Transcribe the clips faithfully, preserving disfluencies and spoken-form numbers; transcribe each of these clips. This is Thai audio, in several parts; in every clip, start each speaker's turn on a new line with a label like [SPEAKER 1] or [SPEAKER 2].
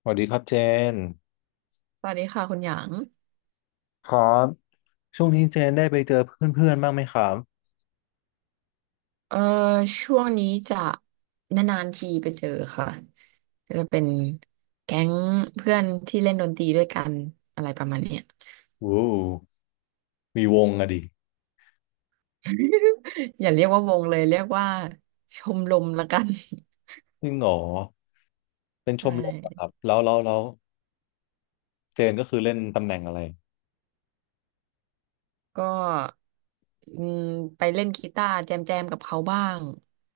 [SPEAKER 1] สวัสดีครับเจน
[SPEAKER 2] สวัสดีค่ะคุณหยาง
[SPEAKER 1] ครับช่วงนี้เจนได้ไปเจอเพื่อนๆบ้างไหมครับ
[SPEAKER 2] เอ่อช่วงนี้จะนานๆทีไปเจอค่ะก็จะเป็นแก๊งเพื่อนที่เล่นดนตรีด้วยกันอะไรประมาณเนี้ย
[SPEAKER 1] โอ้โหมีวงอะดิ
[SPEAKER 2] อย่าเรียกว่าวงเลยเรียกว่าชมรมละกัน
[SPEAKER 1] จริงเหรอเป็น ช
[SPEAKER 2] ใช่
[SPEAKER 1] มรมเหรอครับแล้วแล้วแล้วเจนก็คือเล่นตำแหน่งอะไร
[SPEAKER 2] ก็อืมไปเล่นกีตาร์แจมแจมกับเขาบ้าง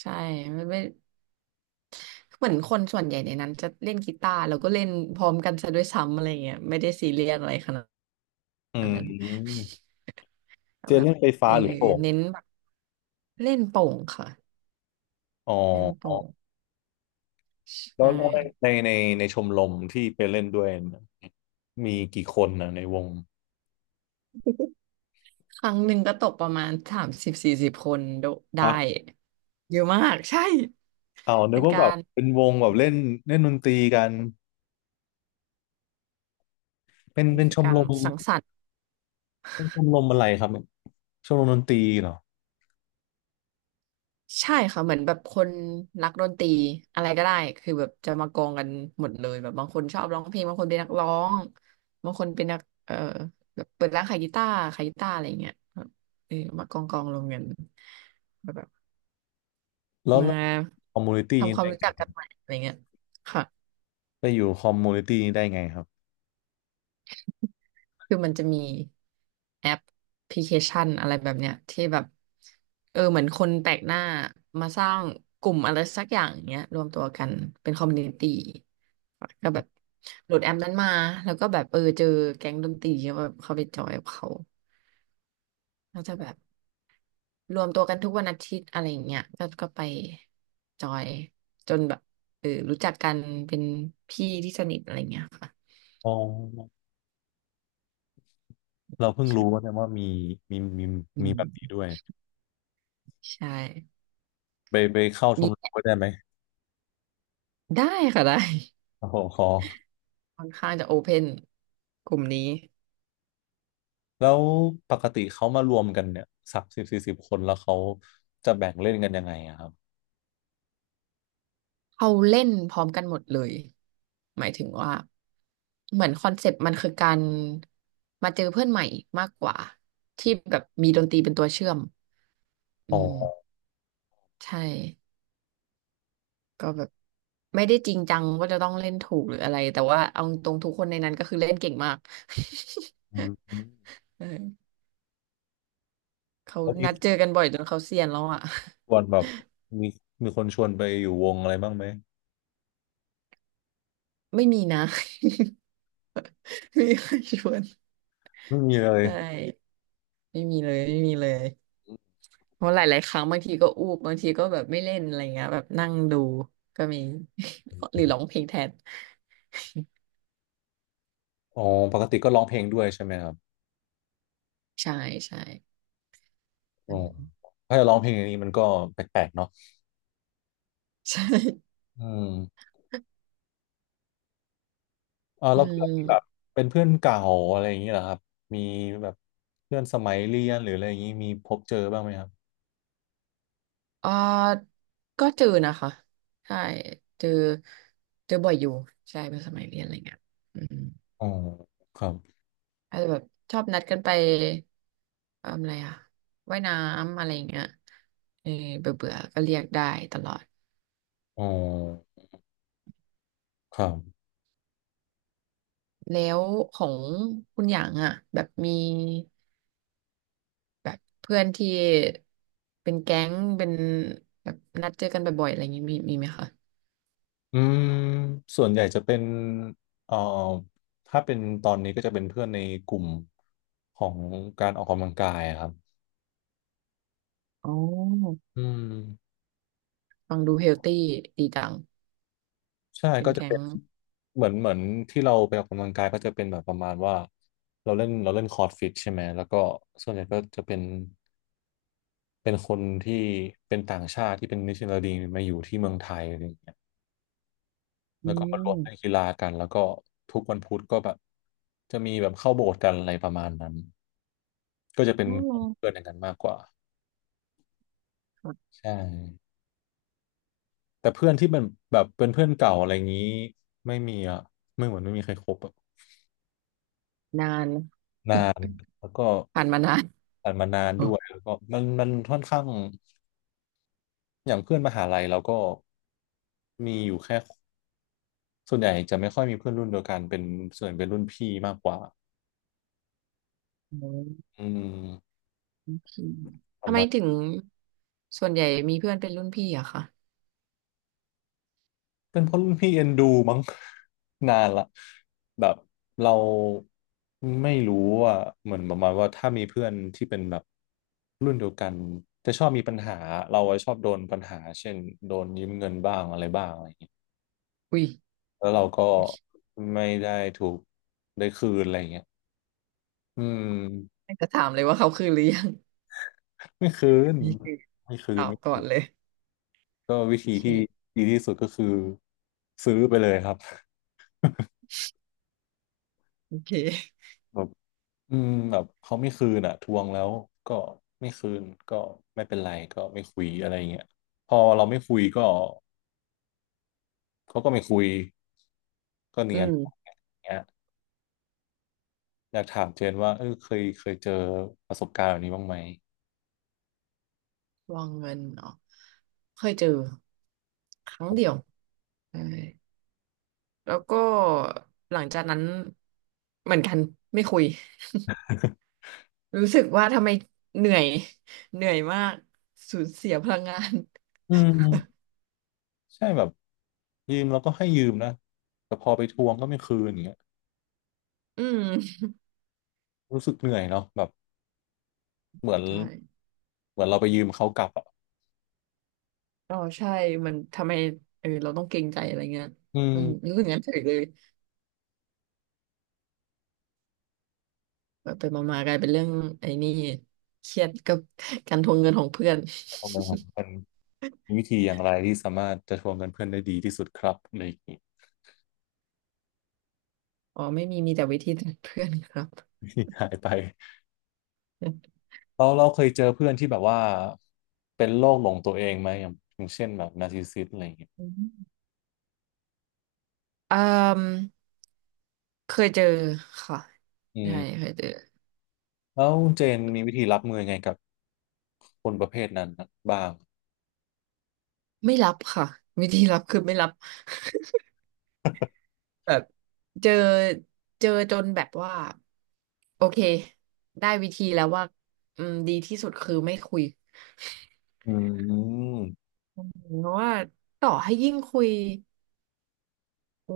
[SPEAKER 2] ใช่ไม่ไม่เหมือนคนส่วนใหญ่ในนั้นจะเล่นกีตาร์แล้วก็เล่นพร้อมกันซะด้วยซ้ำอะไรเงี้ยไม่ได้ซีเรียสอะไรขนาด
[SPEAKER 1] อื
[SPEAKER 2] นั้น
[SPEAKER 1] มเจ
[SPEAKER 2] แบ
[SPEAKER 1] น
[SPEAKER 2] บ
[SPEAKER 1] เล่นไฟ
[SPEAKER 2] เอ
[SPEAKER 1] ฟ้า
[SPEAKER 2] อ
[SPEAKER 1] หรือโป่ง
[SPEAKER 2] เน้นแบบเล่นโป่งค่ะ
[SPEAKER 1] อ๋อ
[SPEAKER 2] เล่นโป่ง
[SPEAKER 1] แล้
[SPEAKER 2] ใช่
[SPEAKER 1] วแล้วในในในชมรมที่ไปเล่นด้วยนะมีกี่คนนะในวง
[SPEAKER 2] ครั้งหนึ่งก็ตกประมาณสามสิบสี่สิบคนโดได้
[SPEAKER 1] อ่ะ
[SPEAKER 2] เยอะมากใช่
[SPEAKER 1] เอานึ
[SPEAKER 2] เป็
[SPEAKER 1] ก
[SPEAKER 2] น
[SPEAKER 1] ว่า
[SPEAKER 2] กา
[SPEAKER 1] แบบ
[SPEAKER 2] ร
[SPEAKER 1] เป็นวงแบบเล่นเล่นดนตรีกันเป็น
[SPEAKER 2] มัน
[SPEAKER 1] เป็น
[SPEAKER 2] คื
[SPEAKER 1] ช
[SPEAKER 2] อ
[SPEAKER 1] ม
[SPEAKER 2] การ
[SPEAKER 1] รม
[SPEAKER 2] สังสรรค์
[SPEAKER 1] เป็นชมรมอะไรครับชมรมดนตรีเหรอ
[SPEAKER 2] ใช่ค่ะเหมือนแบบคนรักดนตรีอะไรก็ได้คือแบบจะมากองกันหมดเลยแบบบางคนชอบร้องเพลงบางคนเป็นนักร้องบางคนเป็นนักเออแบบเปิดร้านขายกีตาร์ขายกีตาร์อะไรอย่างเงี้ยแบบเออมากองกองลงกันแบบ
[SPEAKER 1] แล้ว
[SPEAKER 2] มา
[SPEAKER 1] คอมมูนิตี้
[SPEAKER 2] ทำความรู้จักกันใหม่อะไรเงี้ยค่ะ
[SPEAKER 1] ไปอยู่คอมมูนิตี้นี้ได้ไงครับ
[SPEAKER 2] คือมันจะมีแอปพลิเคชันอะไรแบบเนี้ยที่แบบเออเหมือนคนแปลกหน้ามาสร้างกลุ่มอะไรสักอย่างเงี้ยรวมตัวกันเป็นคอมมูนิตี้ก็แบบโหลดแอปนั้นมาแล้วก็แบบเออเจอแก๊งดนตรีก็แบบเข้าไปจอยกับเขาก็จะแบบรวมตัวกันทุกวันอาทิตย์อะไรอย่างเงี้ยก็ก็ไปจอยจนแบบเออรู้จักกันเป็นพี่ที่สนิทอะไรเงี้ยค่ะ
[SPEAKER 1] อ๋อ เราเพิ่งรู้ว่า
[SPEAKER 2] ใช่
[SPEAKER 1] เนี่ยว่ามีมีมี
[SPEAKER 2] อื
[SPEAKER 1] มีแบบนี้
[SPEAKER 2] ม
[SPEAKER 1] ด้วย
[SPEAKER 2] ใช่
[SPEAKER 1] ไปไปเข้าชมรม
[SPEAKER 2] มี
[SPEAKER 1] ก็ได้ไหม
[SPEAKER 2] ได้ค่ะได้
[SPEAKER 1] โอ้โหขอ
[SPEAKER 2] ค่อนข้างจะโอเพนกลุ่มนี้
[SPEAKER 1] แล้วปกติเขามารวมกันเนี่ยสักสิบสี่สิบคนแล้วเขาจะแบ่งเล่นกันยังไงอะครับ
[SPEAKER 2] เขาเล่นพร้อมกันหมดเลยหมายถึงว่าเหมือนคอนเซปต์มันคือการมาเจอเพื่อนใหม่มากกว่าที่แบบมีดนตรีเป็นตัวเชื่อมอื
[SPEAKER 1] อ๋
[SPEAKER 2] ม
[SPEAKER 1] อ
[SPEAKER 2] ใช่ก็แบบไม่ได้จริงจังว่าจะต้องเล่นถูกหรืออะไรแต่ว่าเอาตรงทุกคนในนั้นก็คือเล่นเก่งมาก
[SPEAKER 1] อืม
[SPEAKER 2] เออเขา
[SPEAKER 1] แล้วมี
[SPEAKER 2] นัดเจอกันบ่อยจนเขาเซียนแล้วอ่ะ
[SPEAKER 1] ชวนแบบมีมีคนชวนไปอยู่วงอะไรบ้างไหม
[SPEAKER 2] ไม่มีนะ ไม่มีใครชวน
[SPEAKER 1] ไม่มีเลย
[SPEAKER 2] ใช่ไม่มีเลยไม่มีเลยเพราะหลายๆครั้งบางทีก็อูบบางทีก็แบบไม่เล่นอะไรเงี้ยแบบนั่งดูก็มี หรือร้องเพลงแทน
[SPEAKER 1] อ๋อปกติก็ร้องเพลงด้วยใช่ไหมครับ
[SPEAKER 2] ใช่ใช่
[SPEAKER 1] อ๋
[SPEAKER 2] อื
[SPEAKER 1] อ
[SPEAKER 2] ม
[SPEAKER 1] ถ้าจะร้องเพลงอย่างนี้มันก็แปลกๆเนาะ
[SPEAKER 2] ใช่
[SPEAKER 1] อืม อ่า
[SPEAKER 2] อื
[SPEAKER 1] แล้วเพื่อนที่แบบ
[SPEAKER 2] ม
[SPEAKER 1] เป็นเพื่อนเก่าอะไรอย่างนี้เหรอครับมีแบบเพื่อนสมัยเรียนหรืออะไรอย่างนี้มีพบเจอบ้างไหมครับ
[SPEAKER 2] เอ่อก็เจอนะคะใช่เจอเจอบ่อยอยู่ใช่เป็นสมัยเรียนอะไรเงี้ยอืม
[SPEAKER 1] อ๋อครับ
[SPEAKER 2] อาจจะแบบชอบนัดกันไปเอิ่มอะไรอะว่ายน้ำอะไรเงี้ยเออเบื่อเบื่อก็เรียกได้ตลอด
[SPEAKER 1] อ๋อครับ
[SPEAKER 2] แล้วของคุณหยางอ่ะแบบมีแบบเพื่อนที่เป็นแก๊งเป็นแบบนัดเจอกันบ่อยๆอะไรอย่างงี้มีมีไหมคะ
[SPEAKER 1] อืมส่วนใหญ่จะเป็นเอ่อถ้าเป็นตอนนี้ก็จะเป็นเพื่อนในกลุ่มของการออกกำลังกายอะครับ
[SPEAKER 2] อ๋อ
[SPEAKER 1] อืม
[SPEAKER 2] ฟังดูเฮลตี้ดีจัง
[SPEAKER 1] ใช่
[SPEAKER 2] เป็น
[SPEAKER 1] ก็จะ
[SPEAKER 2] แก๊
[SPEAKER 1] เป็
[SPEAKER 2] ง
[SPEAKER 1] นเหมือนเหมือนที่เราไปออกกำลังกายก็จะเป็นแบบประมาณว่าเราเล่นเราเล่นคอร์ดฟิตใช่ไหมแล้วก็ส่วนใหญ่ก็จะเป็น เป็นคนที่เป็นต่างชาติที่เป็นนิชนัลดีมาอยู่ที่เมืองไทยอะไรอย่างเงี้ย
[SPEAKER 2] อื
[SPEAKER 1] แล้วก็มารวมเล่น
[SPEAKER 2] ม
[SPEAKER 1] กีฬากันแล้วก็ทุกวันพุธก็แบบจะมีแบบเข้าโบสถ์กันอะไรประมาณนั้นก็จะเป็น
[SPEAKER 2] อ๋อ
[SPEAKER 1] กลุ่มเพื่อนอย่างนั้นมากกว่า
[SPEAKER 2] ค่ะ
[SPEAKER 1] ใช่แต่เพื่อนที่เป็นแบบเป็นเพื่อนเก่าอะไรอย่างนี้ไม่มีอ่ะไม่เหมือนไม่มีใครคบอะ
[SPEAKER 2] นาน
[SPEAKER 1] แล้วก็
[SPEAKER 2] ผ่านมานาน
[SPEAKER 1] ผ่านมานาน
[SPEAKER 2] โอ้
[SPEAKER 1] ด้ว
[SPEAKER 2] โ
[SPEAKER 1] ยแล้วก็มันมันค่อนข้างอย่างเพื่อนมหาลัยเราก็มีอยู่แค่ส่วนใหญ่จะไม่ค่อยมีเพื่อนรุ่นเดียวกันเป็นส่วนเป็นรุ่นพี่มากกว่า
[SPEAKER 2] ห
[SPEAKER 1] อืม
[SPEAKER 2] โอเคทำ
[SPEAKER 1] ทำ
[SPEAKER 2] ไม
[SPEAKER 1] มา
[SPEAKER 2] ถึ
[SPEAKER 1] ณ
[SPEAKER 2] งส่วนใหญ่มีเพื่อนเป็นรุ่นพี่อะคะ
[SPEAKER 1] เป็นเพราะรุ่นพี่เอ็นดูมั้ง นานละแบบเราไม่รู้ว่าเหมือนประมาณว่าถ้ามีเพื่อนที่เป็นแบบรุ่นเดียวกันจะชอบมีปัญหาเราอะชอบโดนปัญหาเช่นโดนยืมเงินบ้างอะไรบ้างอะไรอย่างเงี้ย
[SPEAKER 2] อุ้ย
[SPEAKER 1] แล้วเราก็ไม่ได้ถูกได้คืนอะไรอย่างเงี้ยอืม
[SPEAKER 2] ไม่จะถามเลยว่าเขาคือหรือยัง
[SPEAKER 1] ไม่คืน
[SPEAKER 2] นี่คือ
[SPEAKER 1] ไม่คื
[SPEAKER 2] ตอ
[SPEAKER 1] น
[SPEAKER 2] บ
[SPEAKER 1] ไม่
[SPEAKER 2] ก่อ
[SPEAKER 1] คื
[SPEAKER 2] นเลย
[SPEAKER 1] นก็วิ
[SPEAKER 2] โอ
[SPEAKER 1] ธีที่
[SPEAKER 2] เค
[SPEAKER 1] ดีที่สุดก็คือซื้อไปเลยครับ
[SPEAKER 2] โอเค
[SPEAKER 1] อืมแบบเขาไม่คืนอ่ะทวงแล้วก็ไม่คืนก็ไม่เป็นไรก็ไม่คุยอะไรเงี้ยพอเราไม่คุยก็เขาก็ไม่คุยก็
[SPEAKER 2] อื
[SPEAKER 1] เนียน
[SPEAKER 2] ม
[SPEAKER 1] เงี้ยอยากถามเจนว่าเออเคยเคยเจอประสบการณ์แบบนี้บ้างไหม
[SPEAKER 2] วางเงินเนาะเคยเจอครั้งเดียวใช่แล้วก็หลังจากนั้นเหมือนกันไม่คุยรู้สึกว่าทำไมเหนื่อยเหนื่อยมากสูญเสียพลังงาน
[SPEAKER 1] อืมใช่แบบยืมแล้วก็ให้ยืมนะแต่พอไปทวงก็ไม่คืนอย่างเงี้ย
[SPEAKER 2] อืม
[SPEAKER 1] รู้สึกเหนื่อยเนาะแบบเหมือน
[SPEAKER 2] ใช่
[SPEAKER 1] เหมือนเราไปยืมเขากลับอ่ะ
[SPEAKER 2] อ๋อใช่มันทำไมเออเราต้องเกรงใจอะไรเงี้ย
[SPEAKER 1] อื
[SPEAKER 2] อืม
[SPEAKER 1] ม
[SPEAKER 2] รู้สึกงั้นเฉยเลยแบบไปมามากลายเป็นเรื่องไอ้นี่เครียดกับการทวงเงินของเพื่อน
[SPEAKER 1] ทม มันมีวิธีอย่างไรที่สามารถจะทวงเงินเพื่อนได้ดีที่สุดครับอะไรอย่างงี้
[SPEAKER 2] อ๋อไม่มีมีแต่วิธีจากเพื่อนครับ
[SPEAKER 1] หายไปเราเราเคยเจอเพื่อนที่แบบว่าเป็นโรคหลงตัวเองไหมอย่างอย่างเช่นแบบนาร์ซิสซิสอะไรอย่างเงี้ย
[SPEAKER 2] เอ่อเคยเจอค่ะ
[SPEAKER 1] อื
[SPEAKER 2] ใช่
[SPEAKER 1] ม
[SPEAKER 2] เคยเจอ
[SPEAKER 1] แล้วเจนมีวิธีรับมือยังไงกับคนประเภทนั้นบ้าง
[SPEAKER 2] ไม่รับค่ะวิธีรับคือไม่รับแบบเจอเจอจนแบบว่าโอเคได้วิธีแล้วว่าอืมดีที่สุดคือไม่คุย
[SPEAKER 1] อืม
[SPEAKER 2] อืมเพราะว่าต่อให้ยิ่งคุยโอ้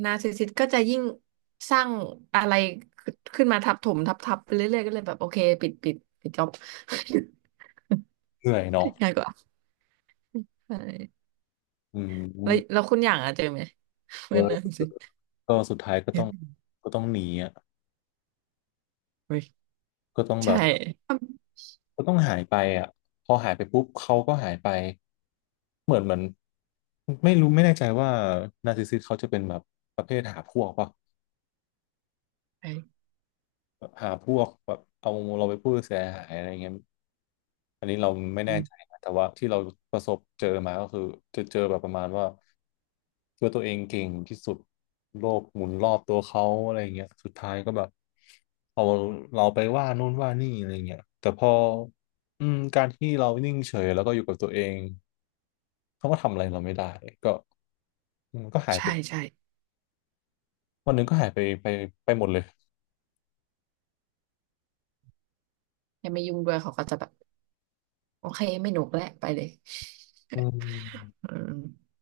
[SPEAKER 2] หนาร์ซิสซิสก็จะยิ่งสร้างอะไรขึ้นมาทับถมทับทับไปเรื่อยๆก็เลยแบบโอเคปิดปิดปิดจ็อบ
[SPEAKER 1] เหนื่อยเนาะ
[SPEAKER 2] ง่ายกว่าใช่
[SPEAKER 1] อื
[SPEAKER 2] แล้ว
[SPEAKER 1] ม
[SPEAKER 2] แล้วคุณอย่างอะเจอไหมเมื่อนาน
[SPEAKER 1] เออ
[SPEAKER 2] สิ
[SPEAKER 1] ก็สุดท้ายก็
[SPEAKER 2] เฮ้
[SPEAKER 1] ต้อง
[SPEAKER 2] ย
[SPEAKER 1] ก็ต้องหนีอ่ะ
[SPEAKER 2] เฮ้ย
[SPEAKER 1] ก็ต้องแบ
[SPEAKER 2] ใช่
[SPEAKER 1] บก็ต้องหายไปอ่ะพอหายไปปุ๊บเขาก็หายไปเหมือนเหมือนไม่รู้ไม่แน่ใจว่านาร์ซิสซิสเขาจะเป็นแบบประเภทหาพวกป่ะ
[SPEAKER 2] ใช่
[SPEAKER 1] แบบหาพวกแบบเอาเราไปพูดเสียหายอะไรเงี้ยอันนี้เราไม่
[SPEAKER 2] อื
[SPEAKER 1] แน่
[SPEAKER 2] ม
[SPEAKER 1] ใจนะแต่ว่าที่เราประสบเจอมาก็คือจะเจอแบบประมาณว่าคิดว่าตัวเองเก่งที่สุดโลกหมุนรอบตัวเขาอะไรเงี้ยสุดท้ายก็แบบเอาเราไปว่านู่นว่านี่อะไรเงี้ยแต่พออืมการที่เรานิ่งเฉยแล้วก็อยู่กับตัวเองเขาก็ทำอะไรเราไม่ได้ก็อืมันก็หายไป
[SPEAKER 2] ใช่ใช่
[SPEAKER 1] วันหนึ่งก็หายไปไปไปหมดเลย
[SPEAKER 2] อยังไม่ยุ่งด้วยเขาก็จะแบบโอเคไม่หนุกแล้วไปเลย
[SPEAKER 1] อืม
[SPEAKER 2] อืม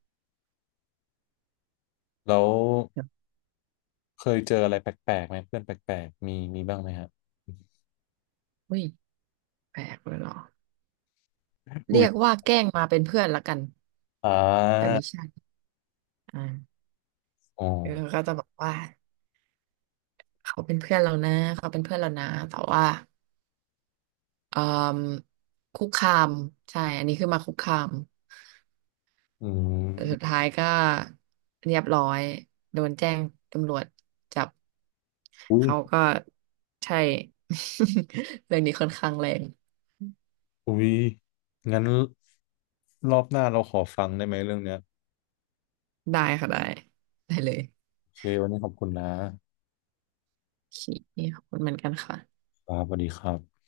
[SPEAKER 1] แล้ว
[SPEAKER 2] แบบ
[SPEAKER 1] เคยเจออะไรแปลกๆไหมเพื่อนแปลกๆมีมีบ้างไหมฮะ
[SPEAKER 2] อุ้ยแปลกเลยเหรอเรี
[SPEAKER 1] อุ้ย
[SPEAKER 2] ยกว่าแกล้งมาเป็นเพื่อนละกัน
[SPEAKER 1] อ่
[SPEAKER 2] แต่
[SPEAKER 1] า
[SPEAKER 2] ไม่ใช่อ่า
[SPEAKER 1] อ๋อ
[SPEAKER 2] เออก็จะบอกว่าเขาเป็นเพื่อนเรานะเขาเป็นเพื่อนเรานะแต่ว่าเอ่อคุกคามใช่อันนี้คือมาคุกคาม
[SPEAKER 1] อื
[SPEAKER 2] แต่สุด
[SPEAKER 1] ม
[SPEAKER 2] ท้ายก็เรียบร้อยโดนแจ้งตำรวจจับ
[SPEAKER 1] อุ้ย
[SPEAKER 2] เขาก็ใช่ เรื่องนี้ค่อนข้างแรง
[SPEAKER 1] อุ้ยงั้นรอบหน้าเราขอฟังได้ไหมเรื่องเนี้ย
[SPEAKER 2] ได้ค่ะได้ได้เลย
[SPEAKER 1] โอเควันนี้ขอบคุณนะ
[SPEAKER 2] โอเคขอบคุณเหมือนกันค่ะ
[SPEAKER 1] ครับสวัสดีครับ